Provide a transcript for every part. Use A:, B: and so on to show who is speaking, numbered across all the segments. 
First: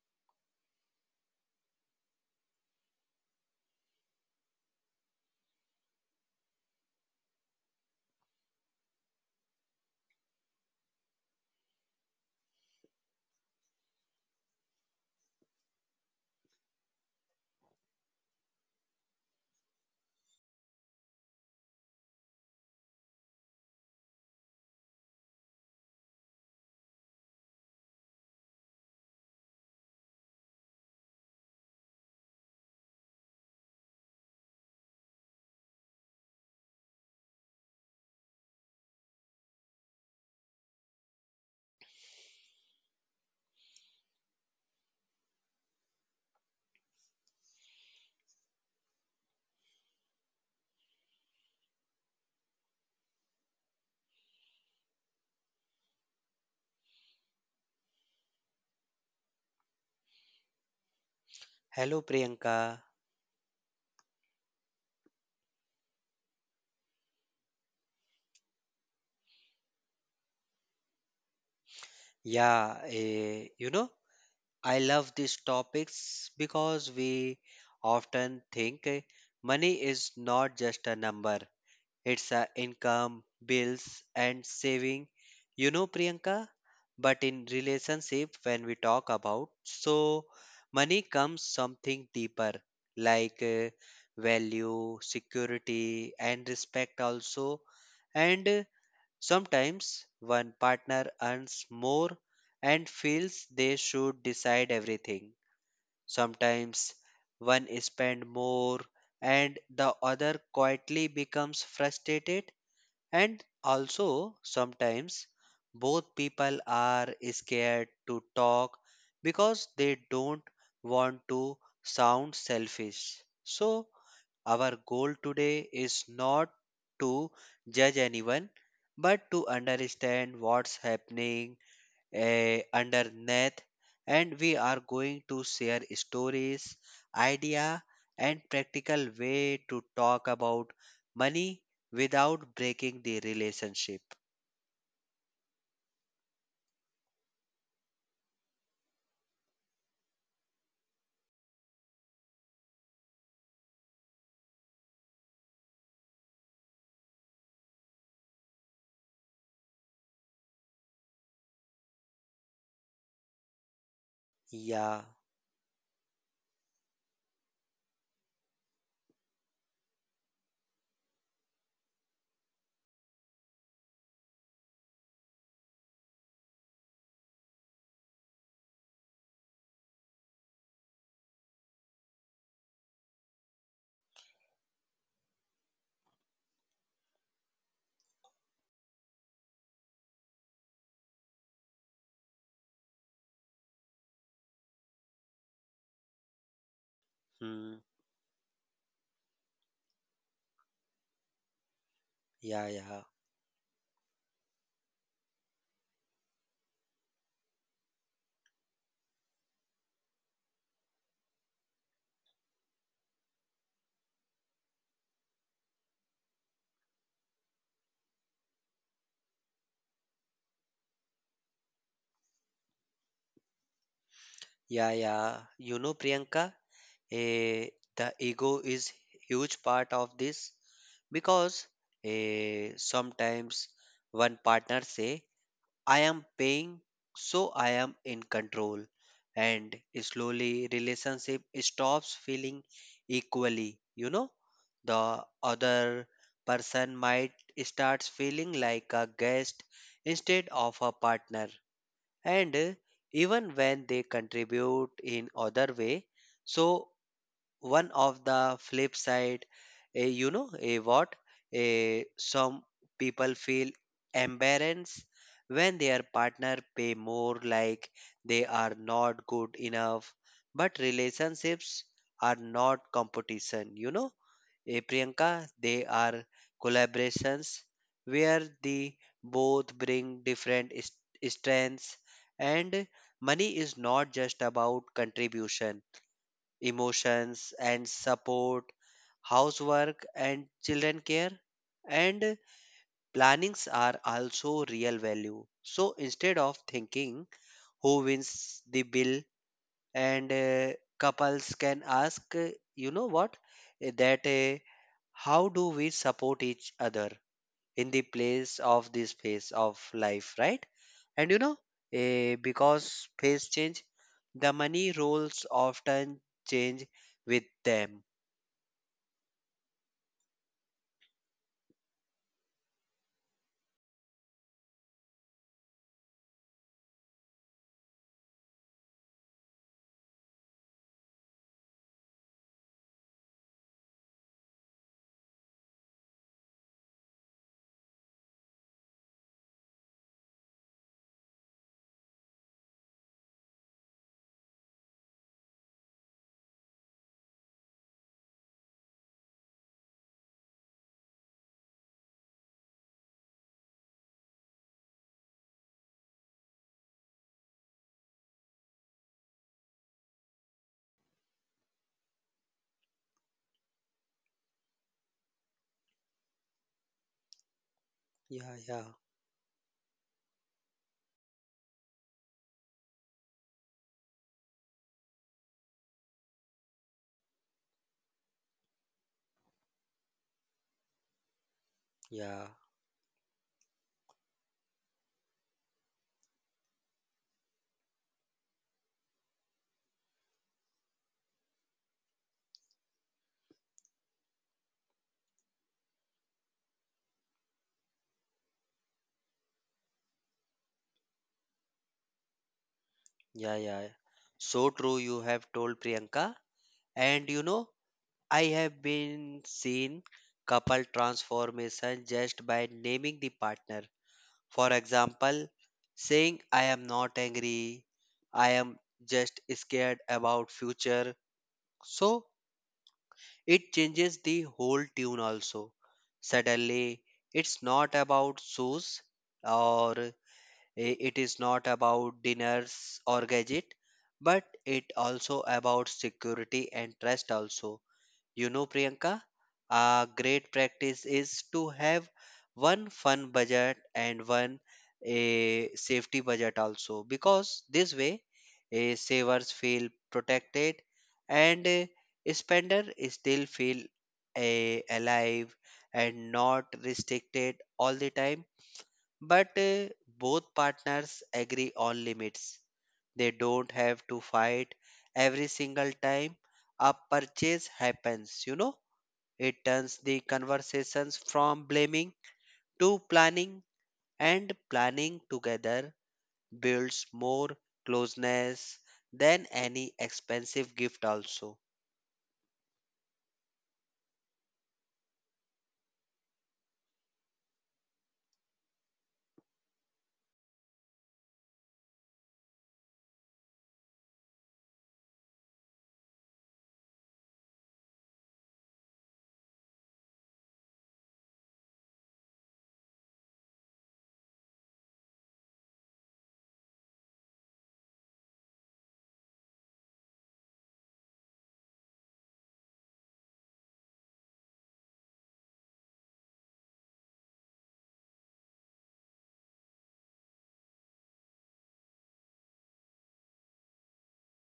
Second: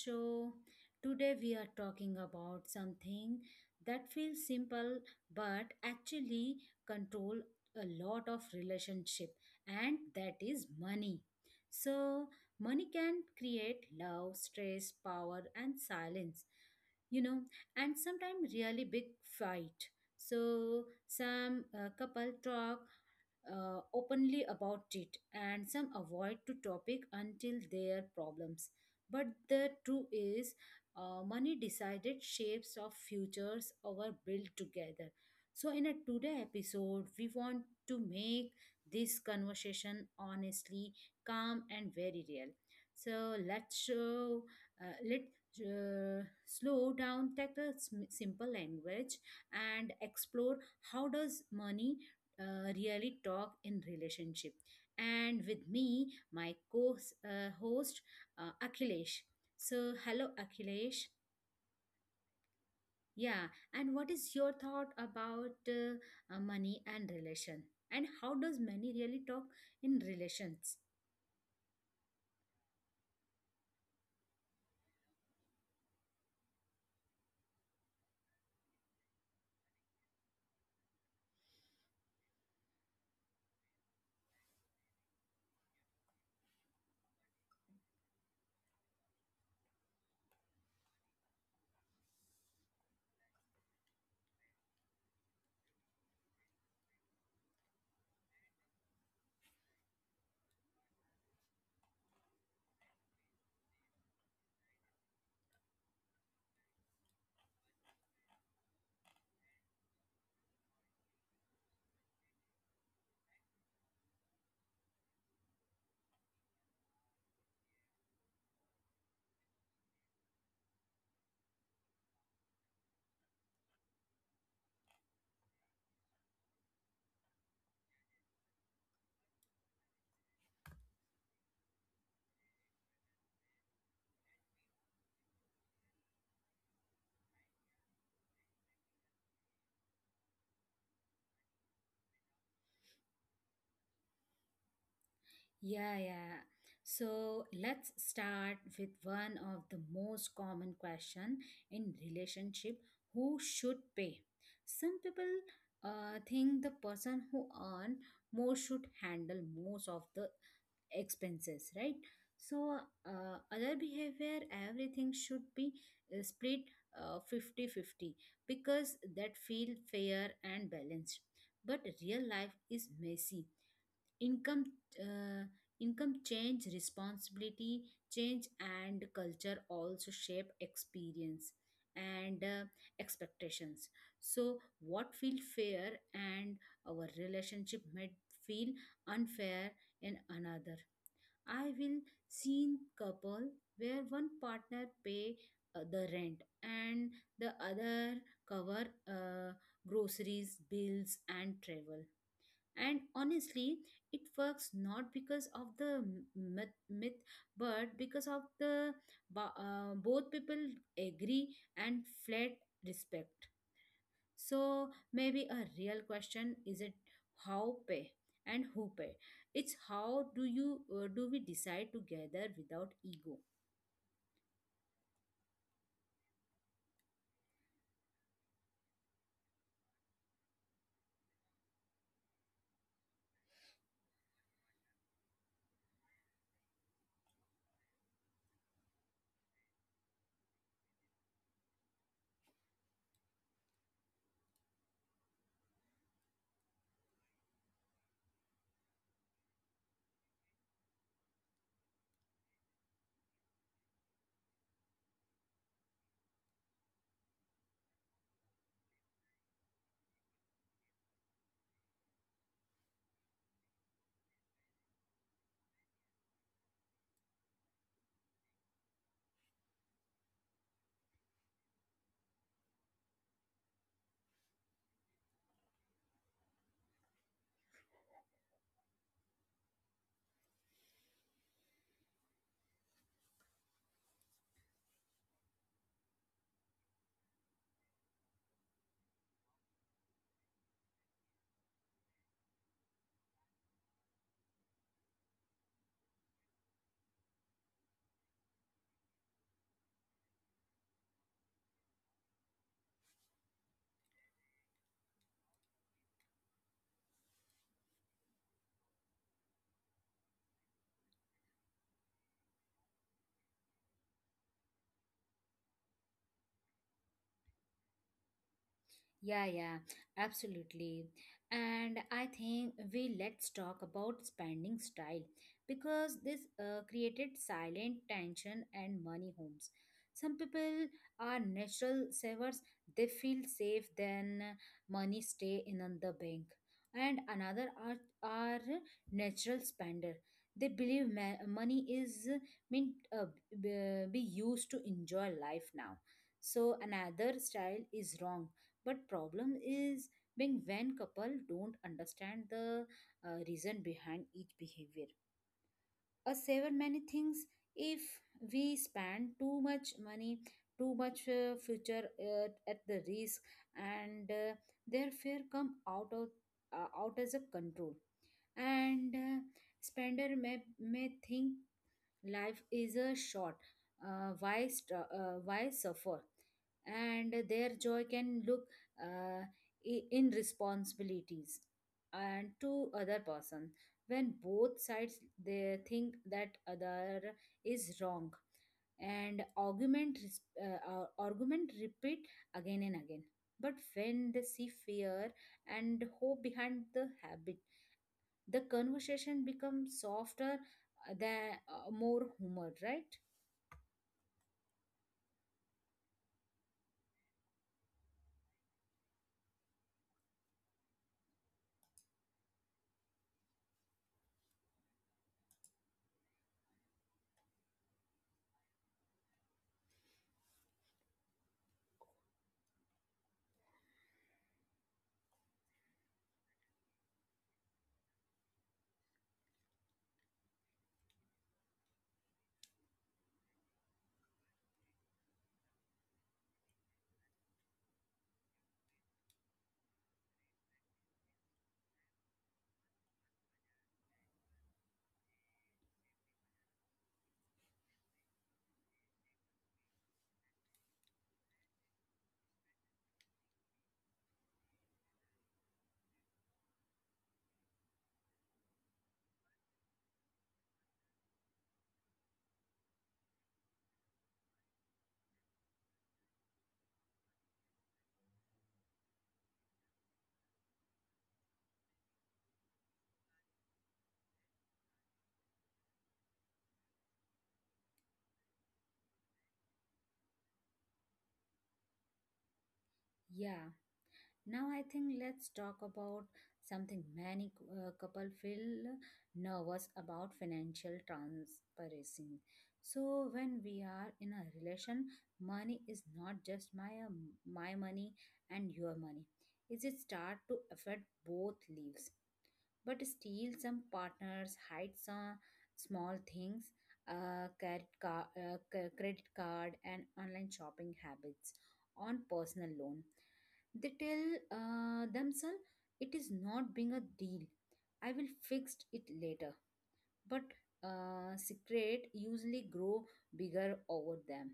A: show. Today we are talking about something that feels simple but actually control a lot of relationship, and that is money. So money can create love, stress, power and silence, you know and sometimes really big fight. So some couple talk openly about it, and some avoid to topic until their problems. But the truth is, money decided shapes of futures our built together. So in a today episode we want to make this conversation honestly, calm and very real. So let's show, let slow down, take a simple language, and explore how does money really talk in relationship. And with me, my co-host, Akhilesh. So, hello, Akhilesh.
B: Hello, Priyanka.
A: Yeah, and what is your thought about money and relation? And how does money really talk in relations?
B: Yeah, you know, I love these topics because we often think money is not just a number, it's a income, bills, and saving. You know, Priyanka, but in relationship, when we talk about, so money comes something deeper like value, security, and respect also. And sometimes one partner earns more and feels they should decide everything. Sometimes one spends more and the other quietly becomes frustrated. And also, sometimes both people are scared to talk because they don't want to sound selfish. So, our goal today is not to judge anyone, but to understand what's happening underneath. And we are going to share stories, idea, and practical way to talk about money without breaking the relationship.
A: Yeah, yeah. So let's start with one of the most common question in relationship. Who should pay? Some people think the person who earn more should handle most of the expenses, right? So, other behavior,
B: Yeah,
A: everything should be split 50-50 because that feel fair and balanced. But real life is messy. Income uh, income change, responsibility change, and culture also shape experience and expectations. So what feel fair and our relationship might feel unfair in another. I will seen couple where one partner pay the rent and the
B: hmm,
A: other cover uh, groceries, bills and travel.
B: yeah, yeah.
A: And honestly it works not because of the myth, but because of the both people agree, and flat respect. So maybe a real question isn't how pay and who pay, it's how do you do we decide together without ego.
B: Yeah, yeah. You know, Priyanka, eh, the ego is huge part of this because sometimes one partner say, "I am paying, so I am in control," and slowly relationship stops feeling equally. You know, the other person might starts feeling like a guest instead of a partner and even when they contribute in other way. So one of the flip side, you know, a what a some people feel embarrassed when their partner pay more, like they are not good enough, but relationships are not competition, you know. Eh, Priyanka, they are collaborations where the both bring different strengths, and money is not just about contribution, emotions and support, housework and children care and plannings are also real value. So instead of thinking who wins the bill and couples can ask, you know what, that how do we support each other in the place of this phase of life, right? And you know, because phase change, the money roles often change with them.
A: Yeah, yeah, absolutely. And I think we let's talk about spending style because this created silent tension and money homes. Some people are natural savers; they feel safe then money stay in on the bank. And another are natural spender. They believe money is meant be used to enjoy life now. So another style is wrong, but problem is being when couple don't understand the reason behind each behavior. A saver many things if we spend too much money, too much future at the risk, and their fear come out of out as a control.
B: Yeah, yeah,
A: And spender may think life is a short. Why suffer? And their joy can look uh, in responsibilities
B: yeah,
A: and to other person. When both sides they think that other is wrong, and argument repeat again and again. But when they see fear and hope behind the habit, the conversation becomes softer than more humor, right?
B: yeah, yeah. So true, you have told, Priyanka. And you know, I have been seen couple transformation just by naming the partner. For example, saying I am not angry, I am just scared about future. So it changes the whole tune also. Suddenly it's not about shoes or it is not about dinners or gadget, but it also about security and trust also. You know, Priyanka, a great practice is to have one fun budget and one a safety budget also, because this way a savers feel protected and a spender still feel a alive and not restricted all the time, but both partners agree on limits. They don't have to fight every single time a purchase happens, you know. It turns the conversations from blaming to planning, and planning together builds more closeness than any expensive gift, also.
A: Yeah. Now I think let's talk about something many couple feel nervous about financial transparency. So when we are in a relation, money is not just my money and your money. It is start to affect both lives, but still some partners hide some small things, credit, credit card and online shopping habits on personal loan. They tell themselves it is not being a deal, I will fix it later. But secret usually grow bigger over them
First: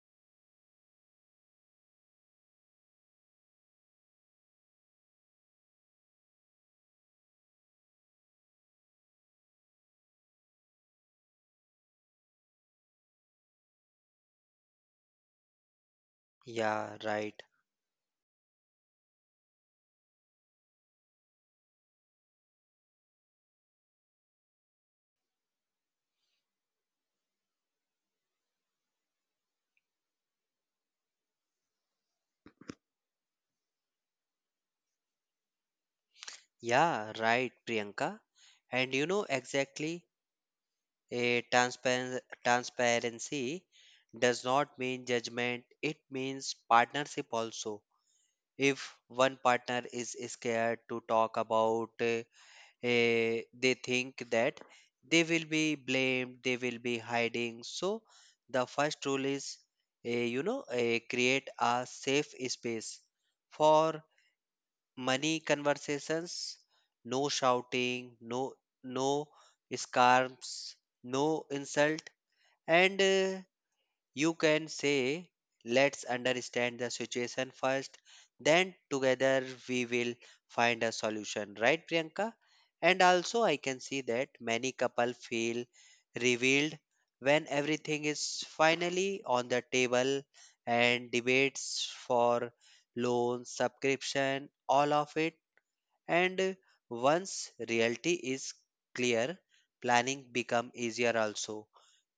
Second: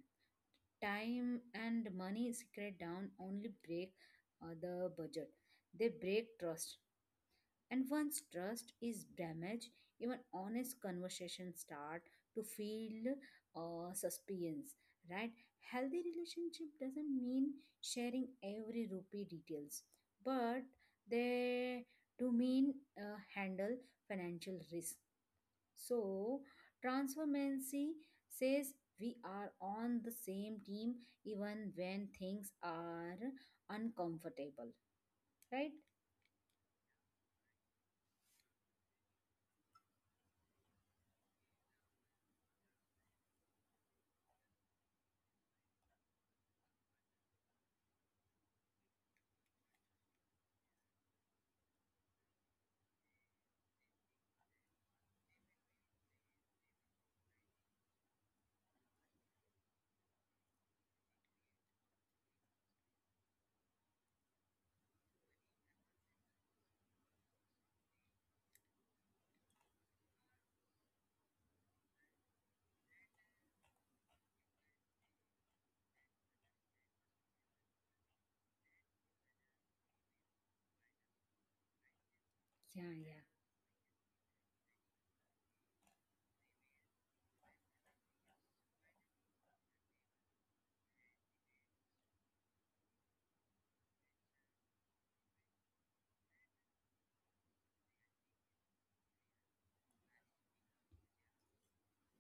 A: time, and money secret down only break the budget. They break trust, and once trust is damaged, even honest conversations start to feel suspense, right? Healthy relationship
B: Yeah,
A: doesn't
B: right.
A: mean sharing every rupee details, but they do mean handle financial risk. So, transformancy says we are on the same team even when things are uncomfortable, right?
B: Yeah, right, Priyanka. And you know exactly, a transparency does not mean judgment, it means partnership also. If one partner is scared to talk about, they think that they will be blamed, they will be hiding. So, the first rule is, you know, create a safe space for money conversations, no shouting, no no scarves, no insult, and you can say, let's understand the situation first, then together we will find a solution, right, Priyanka?
A: Yeah,
B: And
A: yeah,
B: also, I can see that many couple feel revealed when everything is finally on the table and debates for loan, subscription, all of it. And once reality is clear, planning become easier also,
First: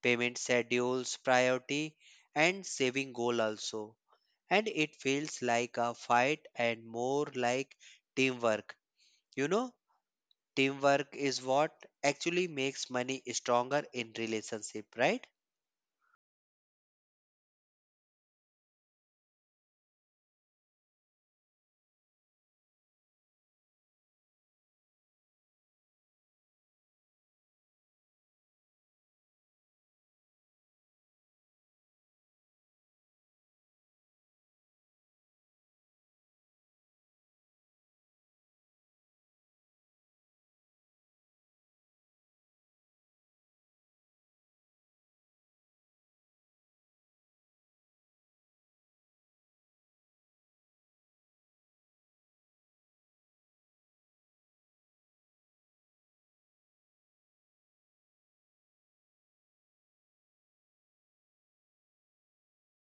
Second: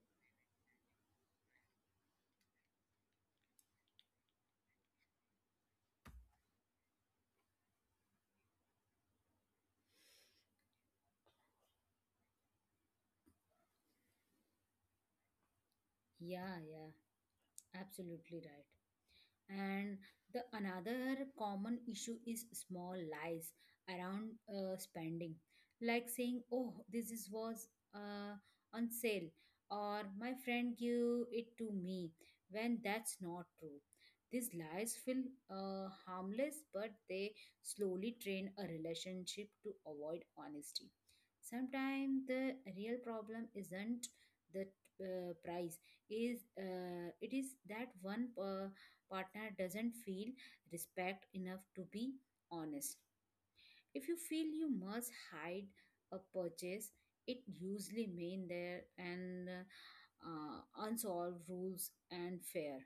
B: payment schedules, priority, and saving goal also. And it feels like a fight and more like teamwork. You know, teamwork is what actually makes money stronger in relationship, right?
A: yeah, yeah, absolutely right. And the another common issue is small lies around spending, like saying, "Oh, this is was uh, on sale," or, "My friend gave it to me," when that's not true. These lies feel harmless, but they slowly train a relationship to avoid honesty. Sometimes the real problem isn't the price, is it is that one partner doesn't feel respect enough to be honest. If you feel you must hide a purchase, it usually mean there and unsolved rules and fair.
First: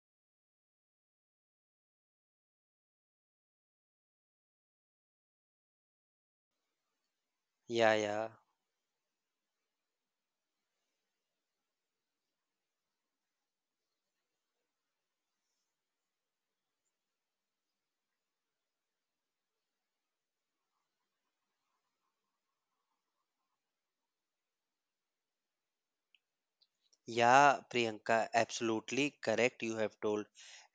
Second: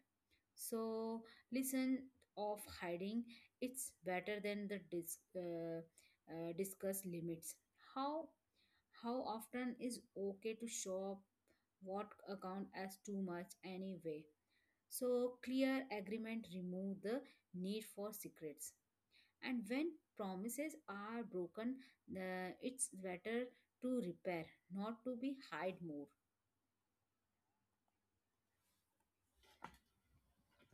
A: So listen of hiding, it's better than the discuss limits.
B: Yeah, yeah.
A: How how often is okay to show up, what account as too much anyway? So clear agreement remove the need for secrets. And when promises are broken, it's better to repair, not to be hide more.
B: Yeah, Priyanka, absolutely correct. You have told.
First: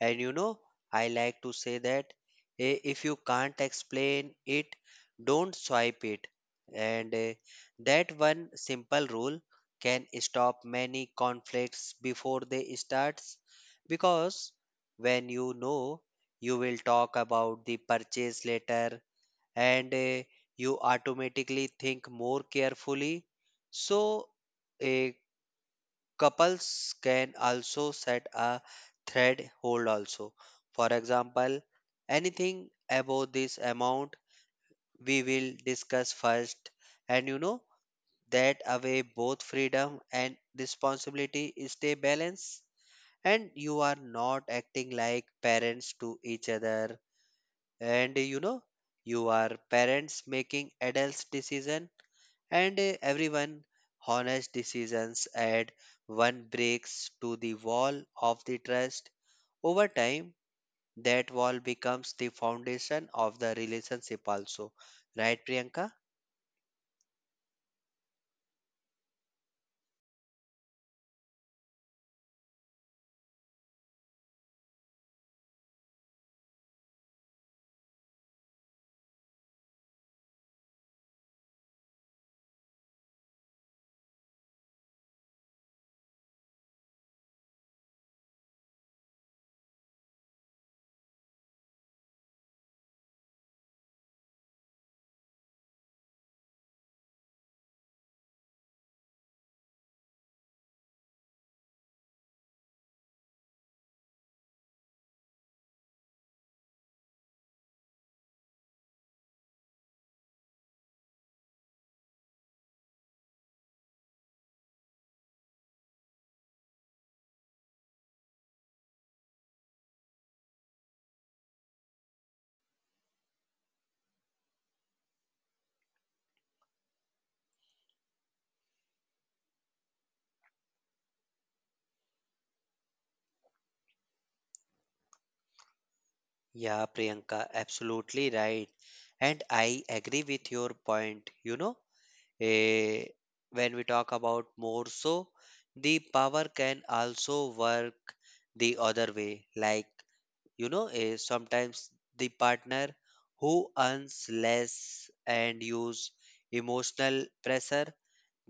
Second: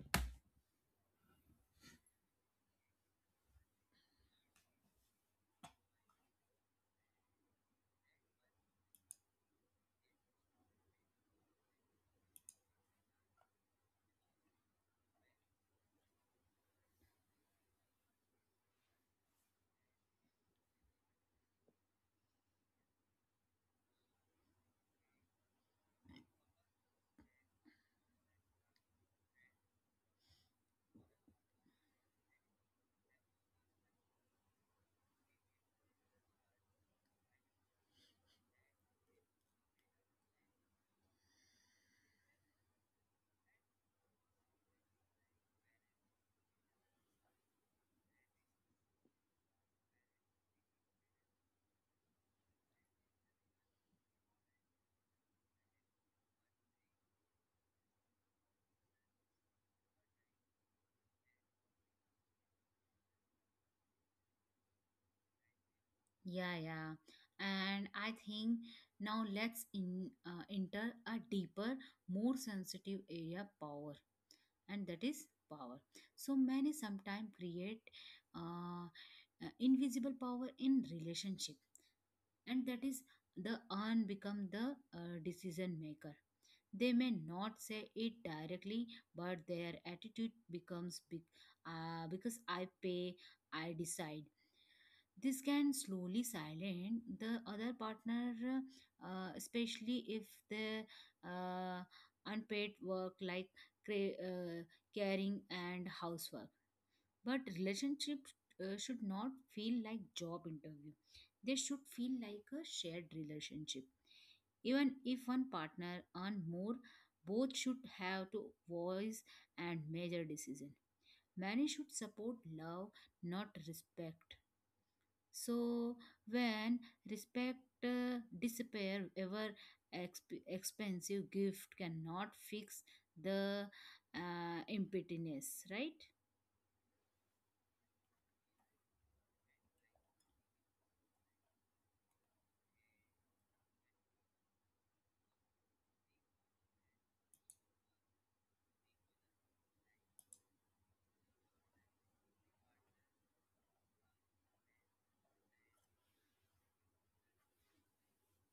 B: And you know, I like to say that, if you can't explain it, don't swipe it. And that one simple rule can stop many conflicts before they starts, because when you know you will talk about the purchase later, and you automatically think more carefully. So, eh, couples can also set a thread hold, also. For example, anything above this amount we will discuss first. And you know, that away both freedom and responsibility stay balanced, and you are not acting like parents to each other. And you know, you are parents making adults decision, and everyone honest decisions add one breaks to the wall of the trust. Over time that wall becomes the foundation of the relationship also, right, Priyanka?
A: Yeah, yeah. And I think now let's in enter a deeper, more sensitive area, power, and that is power. So many sometimes create uh, invisible power in relationship, and that is the urn become the decision maker. They may not say it directly, but their attitude becomes big, because I pay, I decide. This can slowly silence the other partner, especially if the uh, unpaid work like cra- uh, caring and housework. But relationships should not feel like job interview. They should feel like a shared relationship. Even if one partner earn more, both should have to voice and major decision. Marriage should support love, not respect. So when respect disappear, ever expensive gift cannot fix the emptiness, right?
B: Yeah, Priyanka, absolutely right. And I agree with your point, you know. Eh, when we talk about more, so the power can also work the other way, like, you know, is sometimes the partner who earns less and use emotional pressure,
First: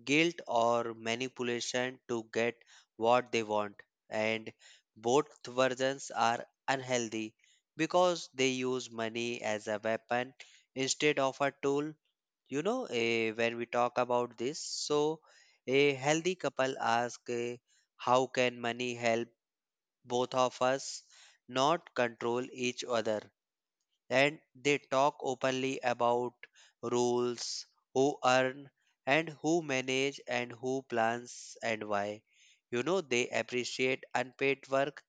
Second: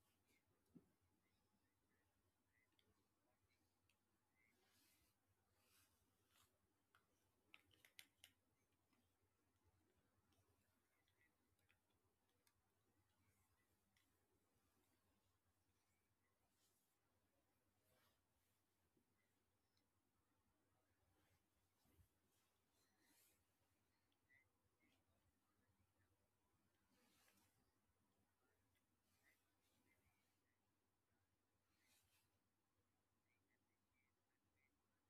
B: guilt or manipulation to get what they want. And both versions are unhealthy because they use money as a weapon instead of a tool. You know, when we talk about this, so a healthy couple ask, how can money help both of us, not control each other? And they talk openly about rules, who earn and who manage and who plans and why. You know, they appreciate unpaid work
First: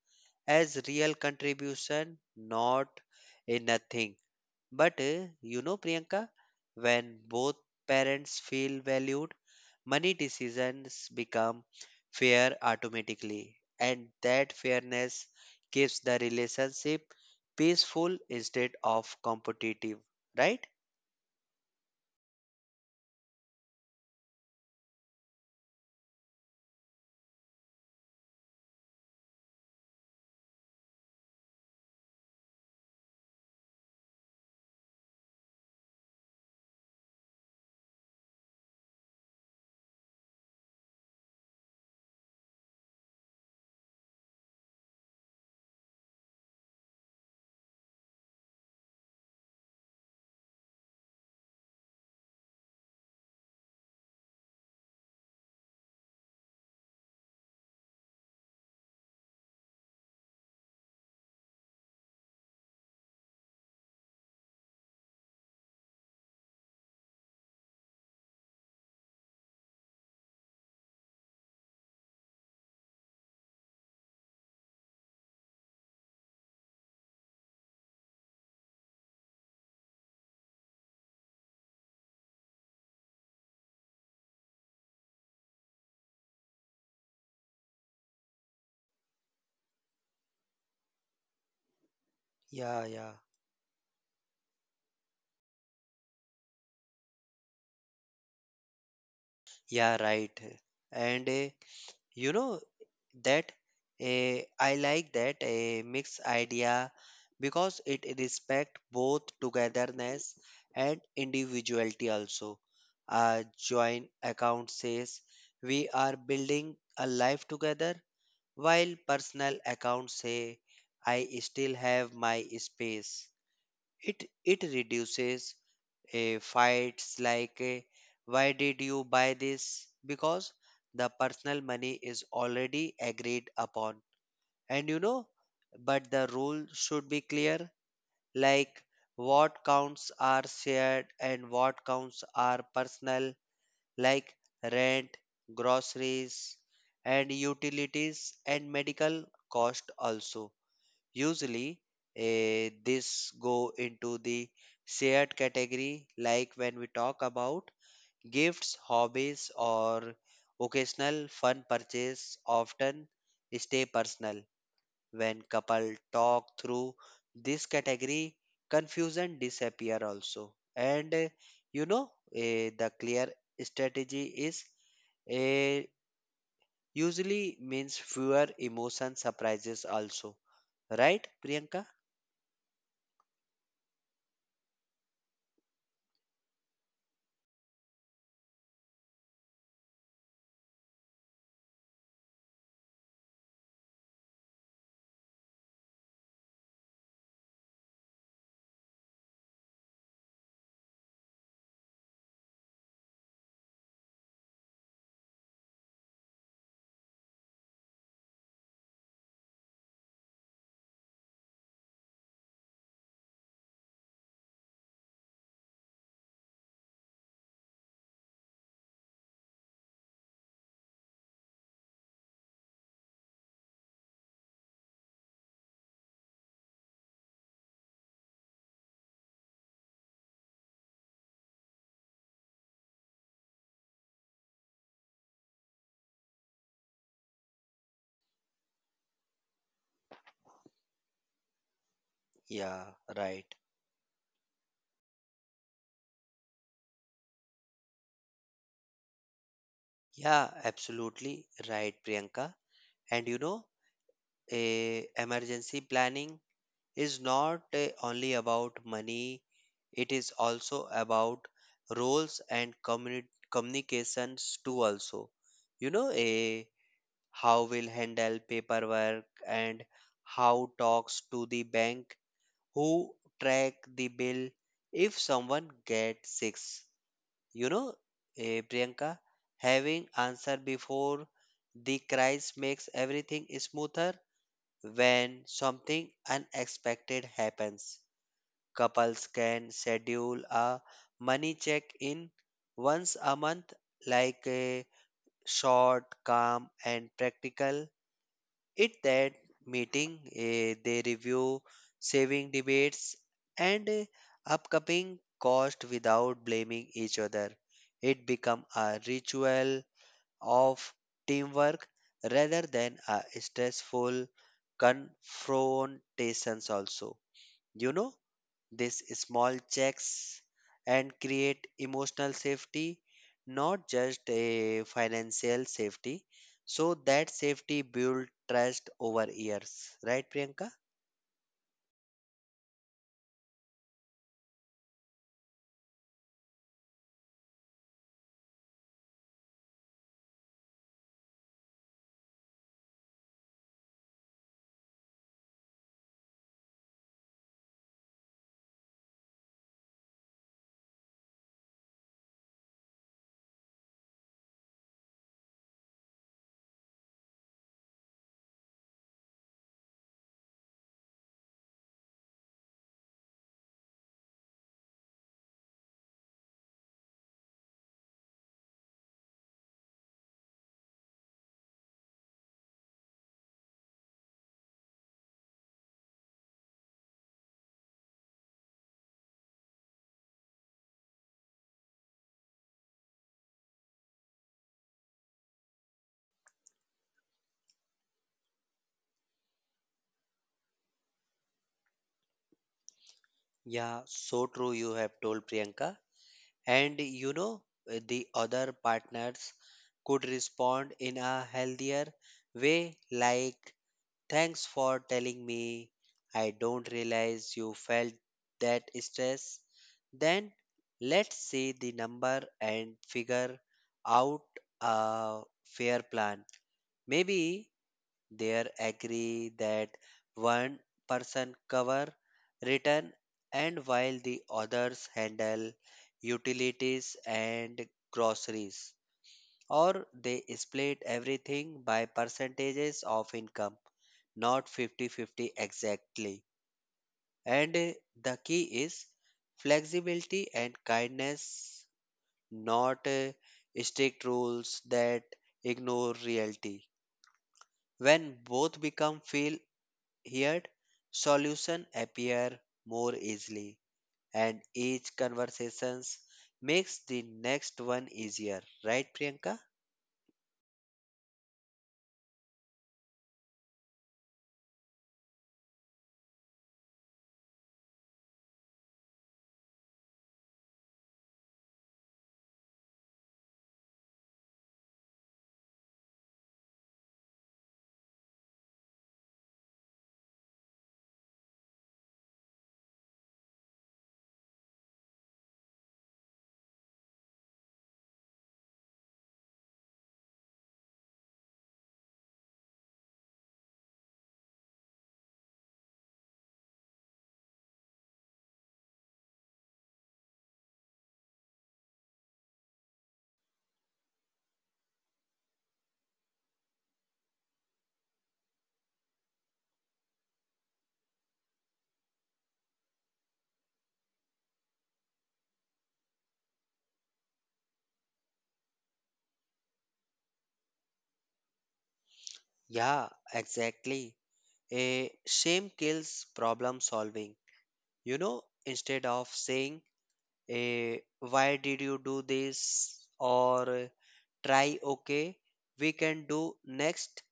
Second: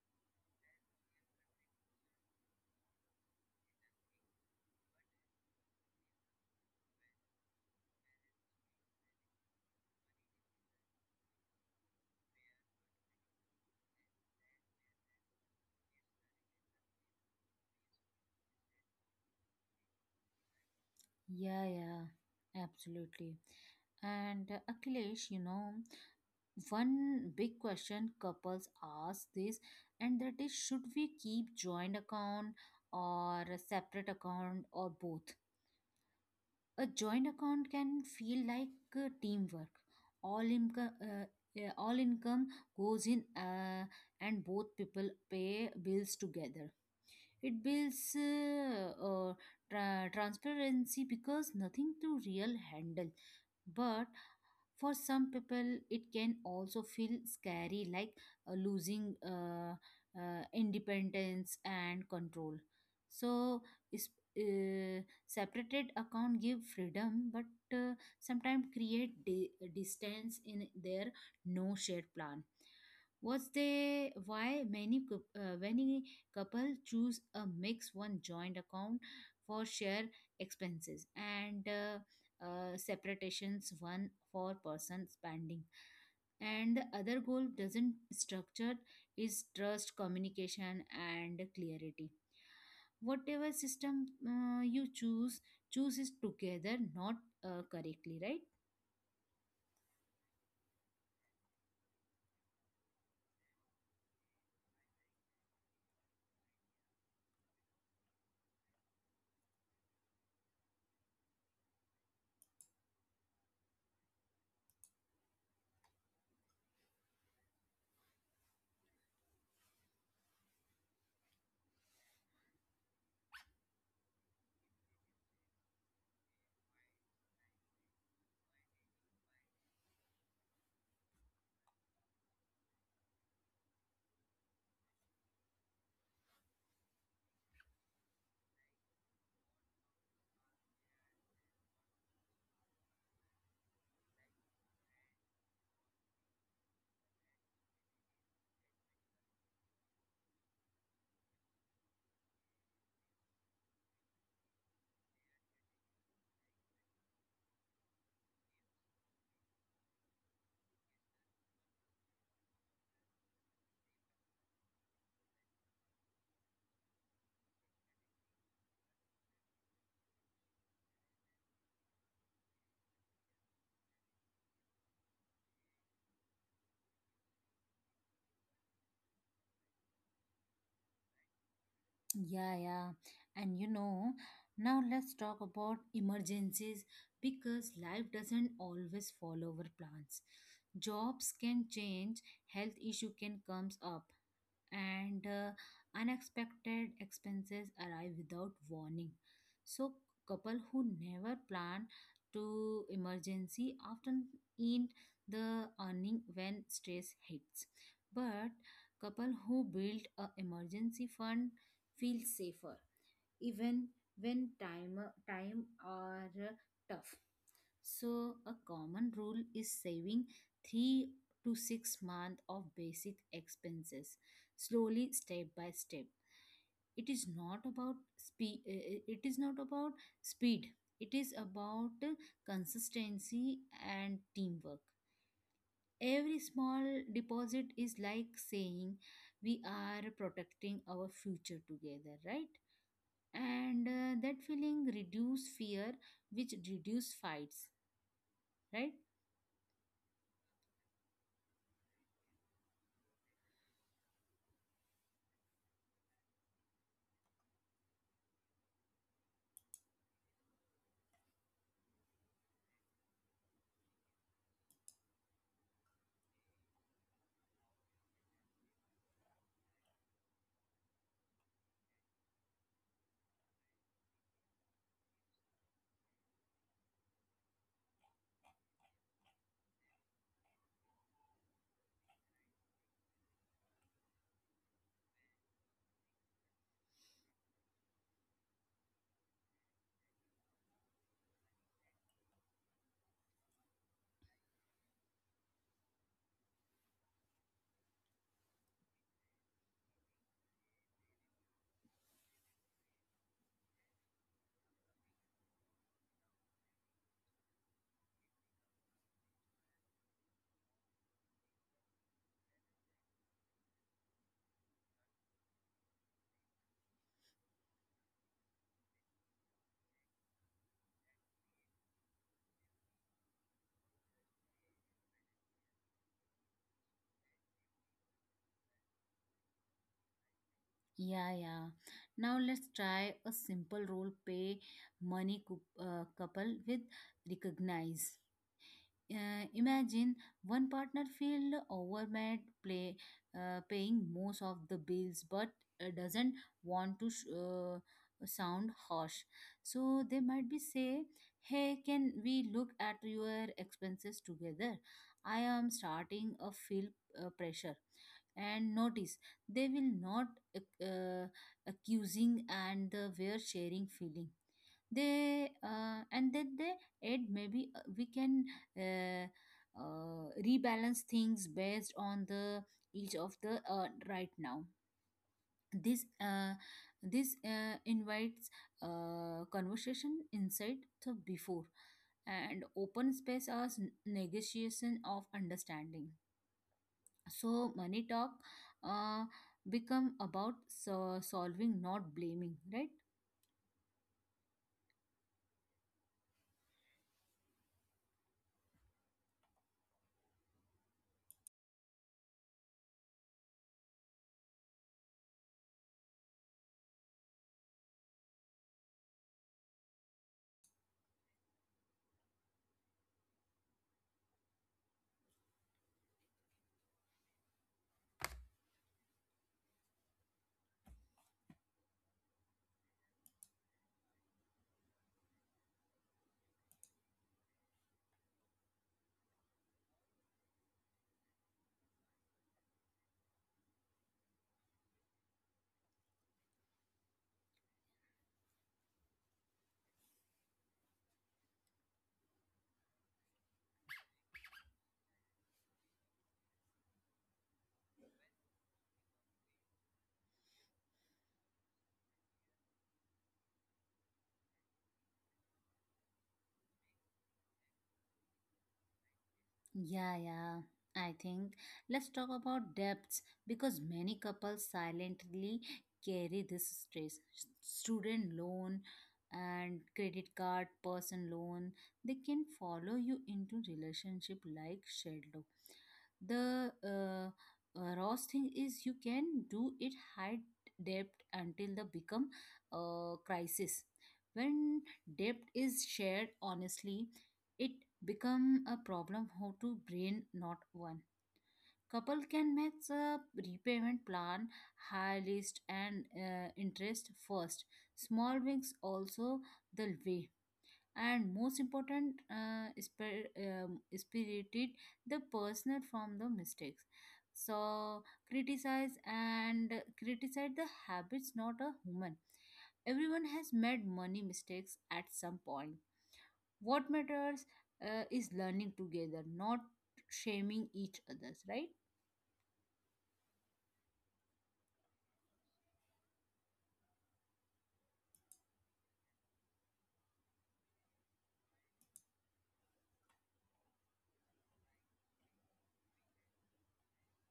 B: as real contribution, not a nothing. But you know, Priyanka, when both parents feel valued, money decisions become fair automatically, and that fairness keeps the relationship peaceful instead of competitive, right?
A: Yeah, yeah, absolutely. And Akhilesh, one big question couples ask this, and that is should we keep joint account, or a separate account, or both? A joint account can feel like teamwork. All income, uh, yeah, all income goes in, and both people pay bills together, it builds transparency because nothing to real handle. But for some people, it can also feel scary, like losing independence and control. So, is, separated account give freedom, but uh, sometimes create distance in their no shared plan. Was the why many couple choose a mix, one joint account for share expenses and separations one for person spending. And the other goal doesn't structure is trust, communication and clarity.
B: Yeah, yeah.
A: Whatever system you choose is together, not correctly, right?
B: Yeah, right. And you know that, I like that a mixed idea because it respect both togetherness and individuality also. A joint account says we are building a life together, while personal accounts say I still have my space. It reduces a fights like, why did you buy this? Because the personal money is already agreed upon. And you know, but the rule should be clear, like what counts are shared and what counts are personal, like rent, groceries, and utilities and medical cost also. Usually, this go into the shared category, like when we talk about gifts, hobbies, or occasional fun purchase. Often, stay personal. When couple talk through this category, confusion disappear also. And you know, the clear strategy is, eh, usually means fewer emotion surprises also, right, Priyanka?
A: Yeah, yeah. And now let's talk about emergencies because life doesn't always follow our plans. Jobs can change, health issue can comes up, and unexpected expenses arrive without warning. So, couple who never plan to emergency often end the earning when stress hits. But couple who build a emergency fund feel safer, even when time are tough. So a common rule is saving 3 to 6 months of basic expenses, slowly step by step. It is not about speed, it is about consistency and teamwork. Every small deposit is like saying we are protecting our future together, right?
B: Yeah, right.
A: And that feeling reduce fear, which reduce fights, right?
B: Yeah, absolutely right, Priyanka. And you know, a emergency planning is not, only about money, it is also about roles and communications too also. You know, a how will handle paperwork and how talks to the bank, who track the bill if someone gets sick. You know, Priyanka, having answer before the crisis makes everything smoother. When something unexpected happens, couples can schedule a money check-in once a month, like a short, calm, and practical. It that meeting, they review saving debates and upcoming cost without blaming each other. It become a ritual of teamwork rather than a stressful confrontations also. You know? These small checks and create emotional safety, not just a financial safety. So that safety build trust over years, right, Priyanka?
A: Yeah, yeah. Now let's try a simple role play, money couple with recognize. Imagine one partner feel overwhelmed, play paying most of the bills, but doesn't want to sound harsh. So they might be say, "Hey, can we look at your expenses together? I am starting a feel pressure." And notice they will not uh, accusing, and the were sharing feeling. They And then they add, maybe we can uh, rebalance things based on the each of the right now. This this invites conversation inside the before, and open space as negotiation of understanding. So money talk uh, become about solving, not blaming, right?
B: Yeah, so true. You have told, Priyanka. And you know, the other partners could respond in a healthier way, like, thanks for telling me. I don't realize you felt that stress. Then let's see the number and figure out a fair plan. Maybe they agree that one person cover return and while the others handle utilities and groceries, or they split everything by percentages of income, not 50-50 exactly. And the key is flexibility and kindness, not strict rules that ignore reality. When both become feel heard, solution appear more easily, and each conversations makes the next one easier. Right, Priyanka?
A: Yeah, yeah. I think let's talk about debts because many couples silently carry this stress. Student loan and credit card, person loan, they can follow you into relationship like shadow. The raw thing is you can do it high debt until the become a crisis. When debt is shared honestly, it become a problem how to brain not one. Couple can make a repayment plan, high list and interest first, small wings also the way. And most important, spirited the personal from the mistakes. So criticize and criticize the habits, not a human. Everyone has made money mistakes at some point. What matters is learning together, not shaming each others, right?
B: Yeah, exactly. A shame kills problem solving. You know, instead of saying, a, why did you do this? Or try okay, we can do next.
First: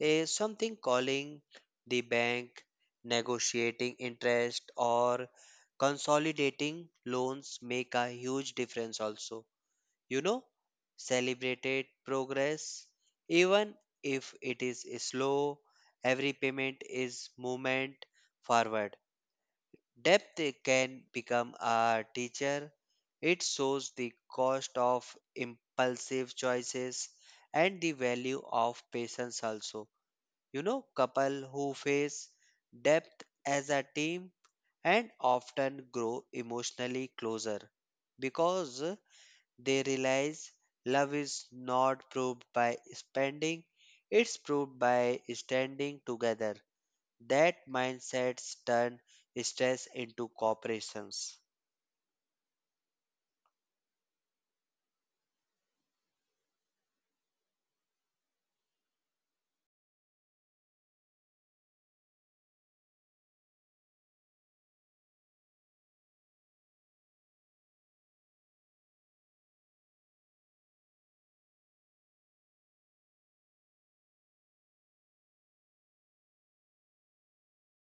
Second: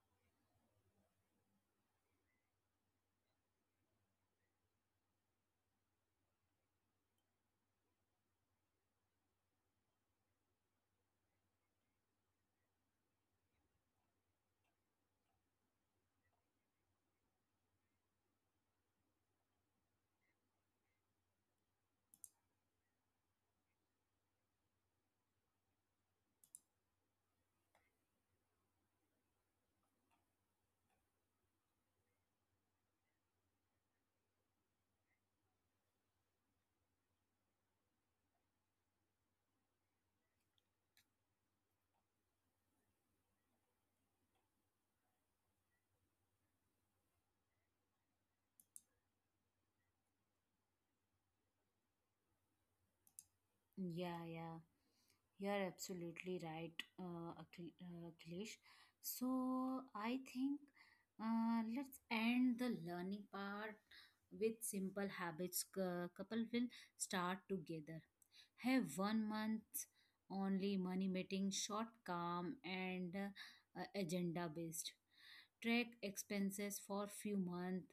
B: A, something calling the bank, negotiating interest, or consolidating loans make a huge difference also. You know, celebrated progress, even if it is slow, every payment is movement forward. Depth can become a teacher. It shows the cost of impulsive choices and the value of patience also. You know, couple who face depth as a team and often grow emotionally closer because they realize love is not proved by spending, it's proved by standing together. That mindsets turn stress into cooperations.
A: Yeah, yeah, you're absolutely right, Akhilesh. So I think let's end the learning part with simple habits. Couple will start together. Have 1 month only money meeting, short, calm and agenda based, track expenses for few months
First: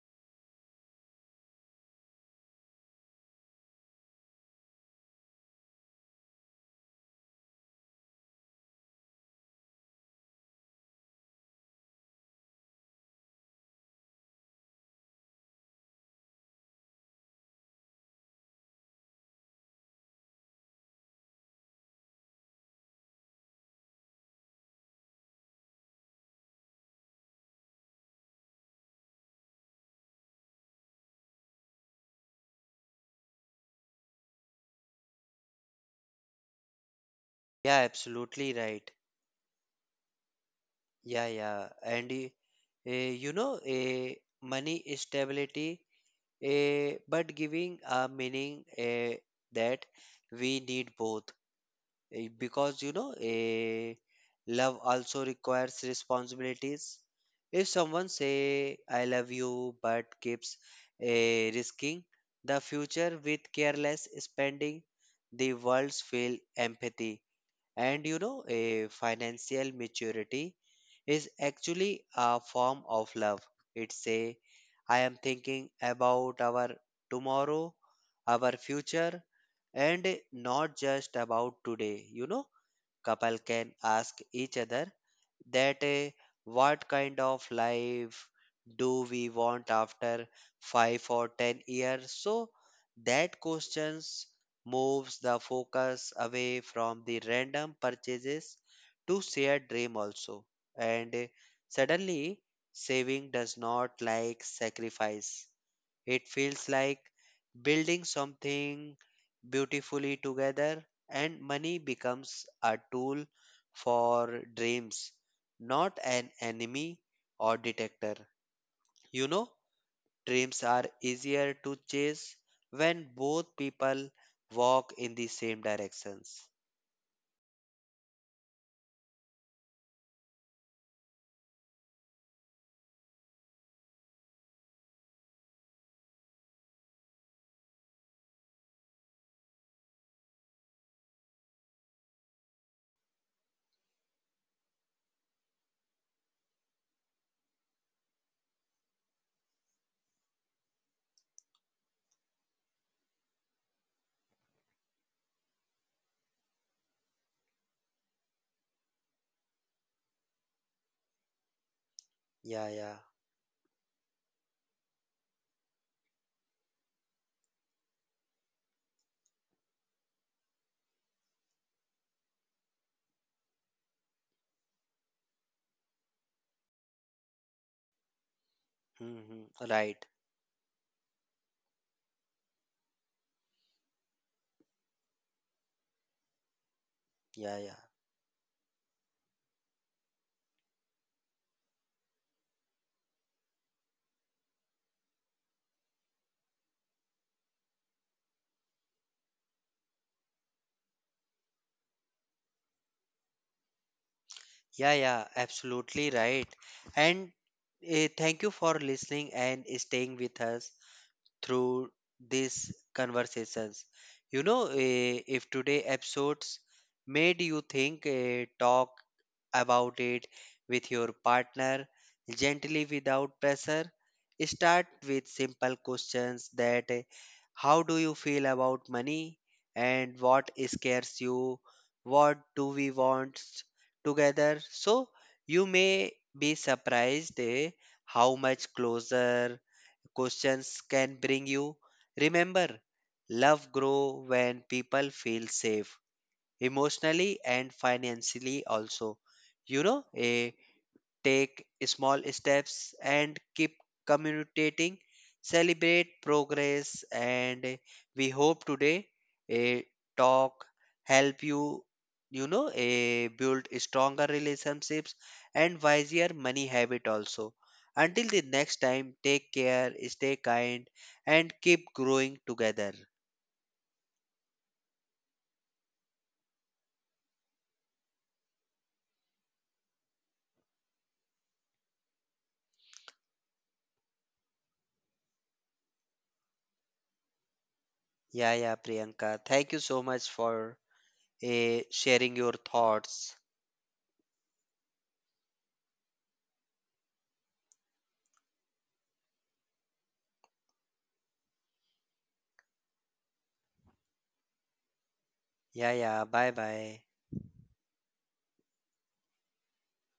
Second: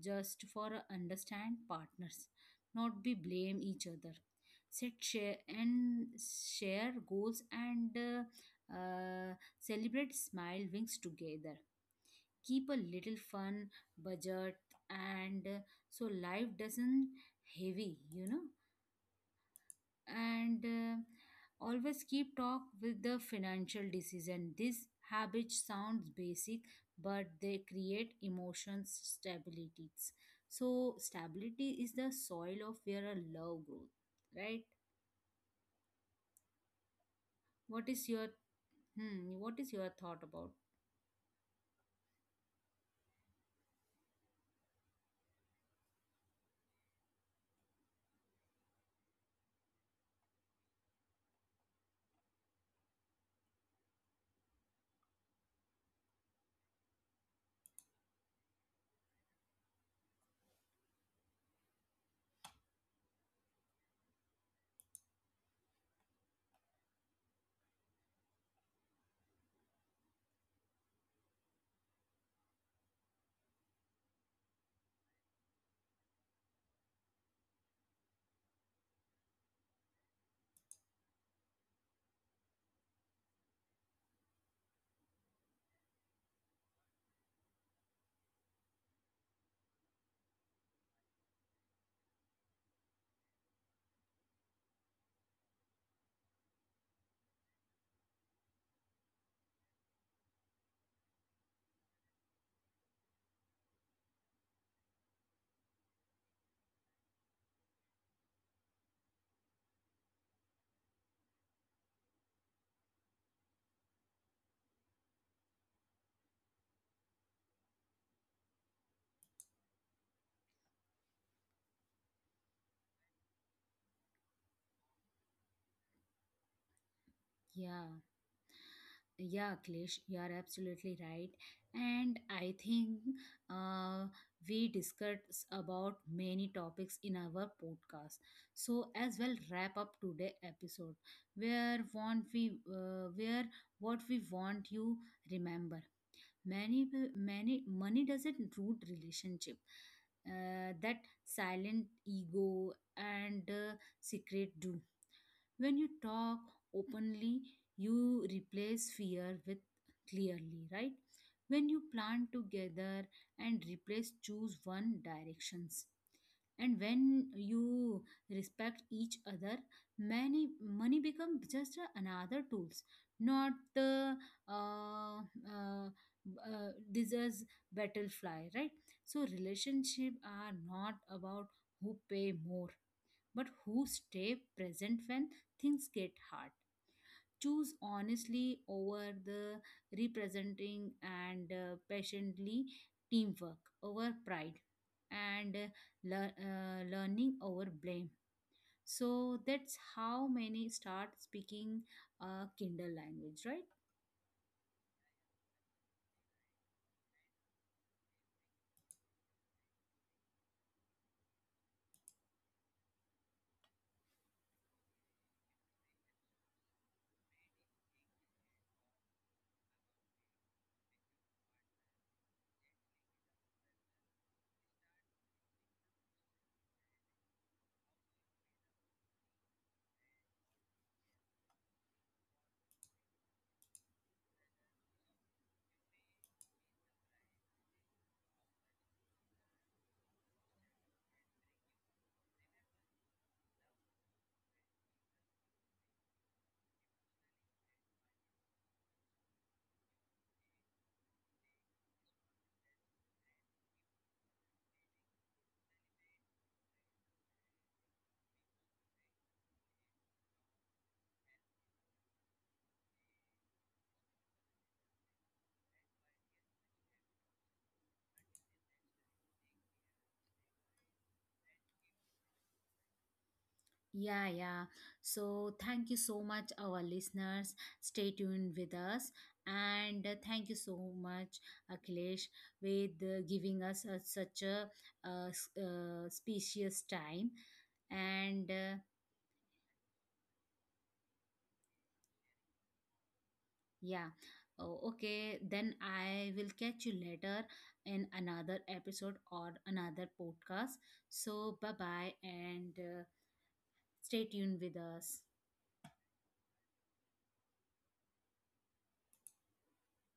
A: just for understand partners, not be blame each other, set share and share goals, and celebrate smile wings together. Keep a little fun budget, and so life doesn't heavy, and always keep talk with the financial decision. This habit sounds basic, but they create emotions stabilities. So stability is the soil of where a love growth, right?
B: Yeah,
A: what is your
B: absolutely right.
A: hmm, what is your thought about?
B: Yeah, yeah. And you know, money is stability, but giving a meaning, that we need both. Eh, because you know a love also requires responsibilities. If someone say I love you but keeps risking the future with careless spending, the world's feel empathy. And you know, a financial maturity is actually a form of love. It's a I am thinking about our tomorrow, our future, and not just about today. You know, couple can ask each other that, what kind of life do we want after 5 or 10 years? So that questions moves the focus away from the random purchases to shared dream also. And suddenly saving does not like sacrifice, it feels like building something beautifully together, and money becomes a tool for dreams, not an enemy or detector. You know, dreams are easier to chase when both people walk in the same directions.
A: Yeah. Yeah, Klish, you are absolutely right. And I think uh, we discussed about many topics in our podcast. So as well, wrap up today episode, where what we want you remember. Many money doesn't root relationship. That silent ego and secret do. When you talk openly, you replace fear with clearly, right? When you plan
B: Yeah, yeah.
A: together and replace, choose one directions. And when you respect each other, many money become just another tools, not the uh, disease battlefly, right? So
B: Hmm. Right.
A: relationship are not about who pay more, but who stay present when things get hard.
B: Yeah,
A: Choose
B: yeah.
A: honestly over the representing, and patiently teamwork over pride, and learning over blame. So that's how many start speaking a Kindle language, right?
B: Yeah, yeah. Absolutely right. And thank you for listening and staying with us through these conversations. You know, if today episodes made you think, talk about it with your partner gently without pressure. Start with simple questions that, how do you feel about money and what scares you? What do we want together? So you may be surprised, how much closer questions can bring you. Remember, love grow when people feel safe emotionally and financially also. You know, a take small steps and keep communicating. Celebrate progress, and we hope today a talk help you, you know, a build stronger relationships and wiser money habit also. Until the next time, take care, stay kind, and keep growing together.
A: Yeah, yeah. So, thank you so much, our listeners. Stay tuned with us. And thank you so much, Akhilesh, with giving us such a spacious time. And
B: Yeah, yeah, Priyanka. Thank you so much for sharing your thoughts.
A: yeah, oh, okay, then I will catch you later in another episode or another podcast. So, bye bye, and stay tuned with us.
B: Yeah, yeah. Bye bye.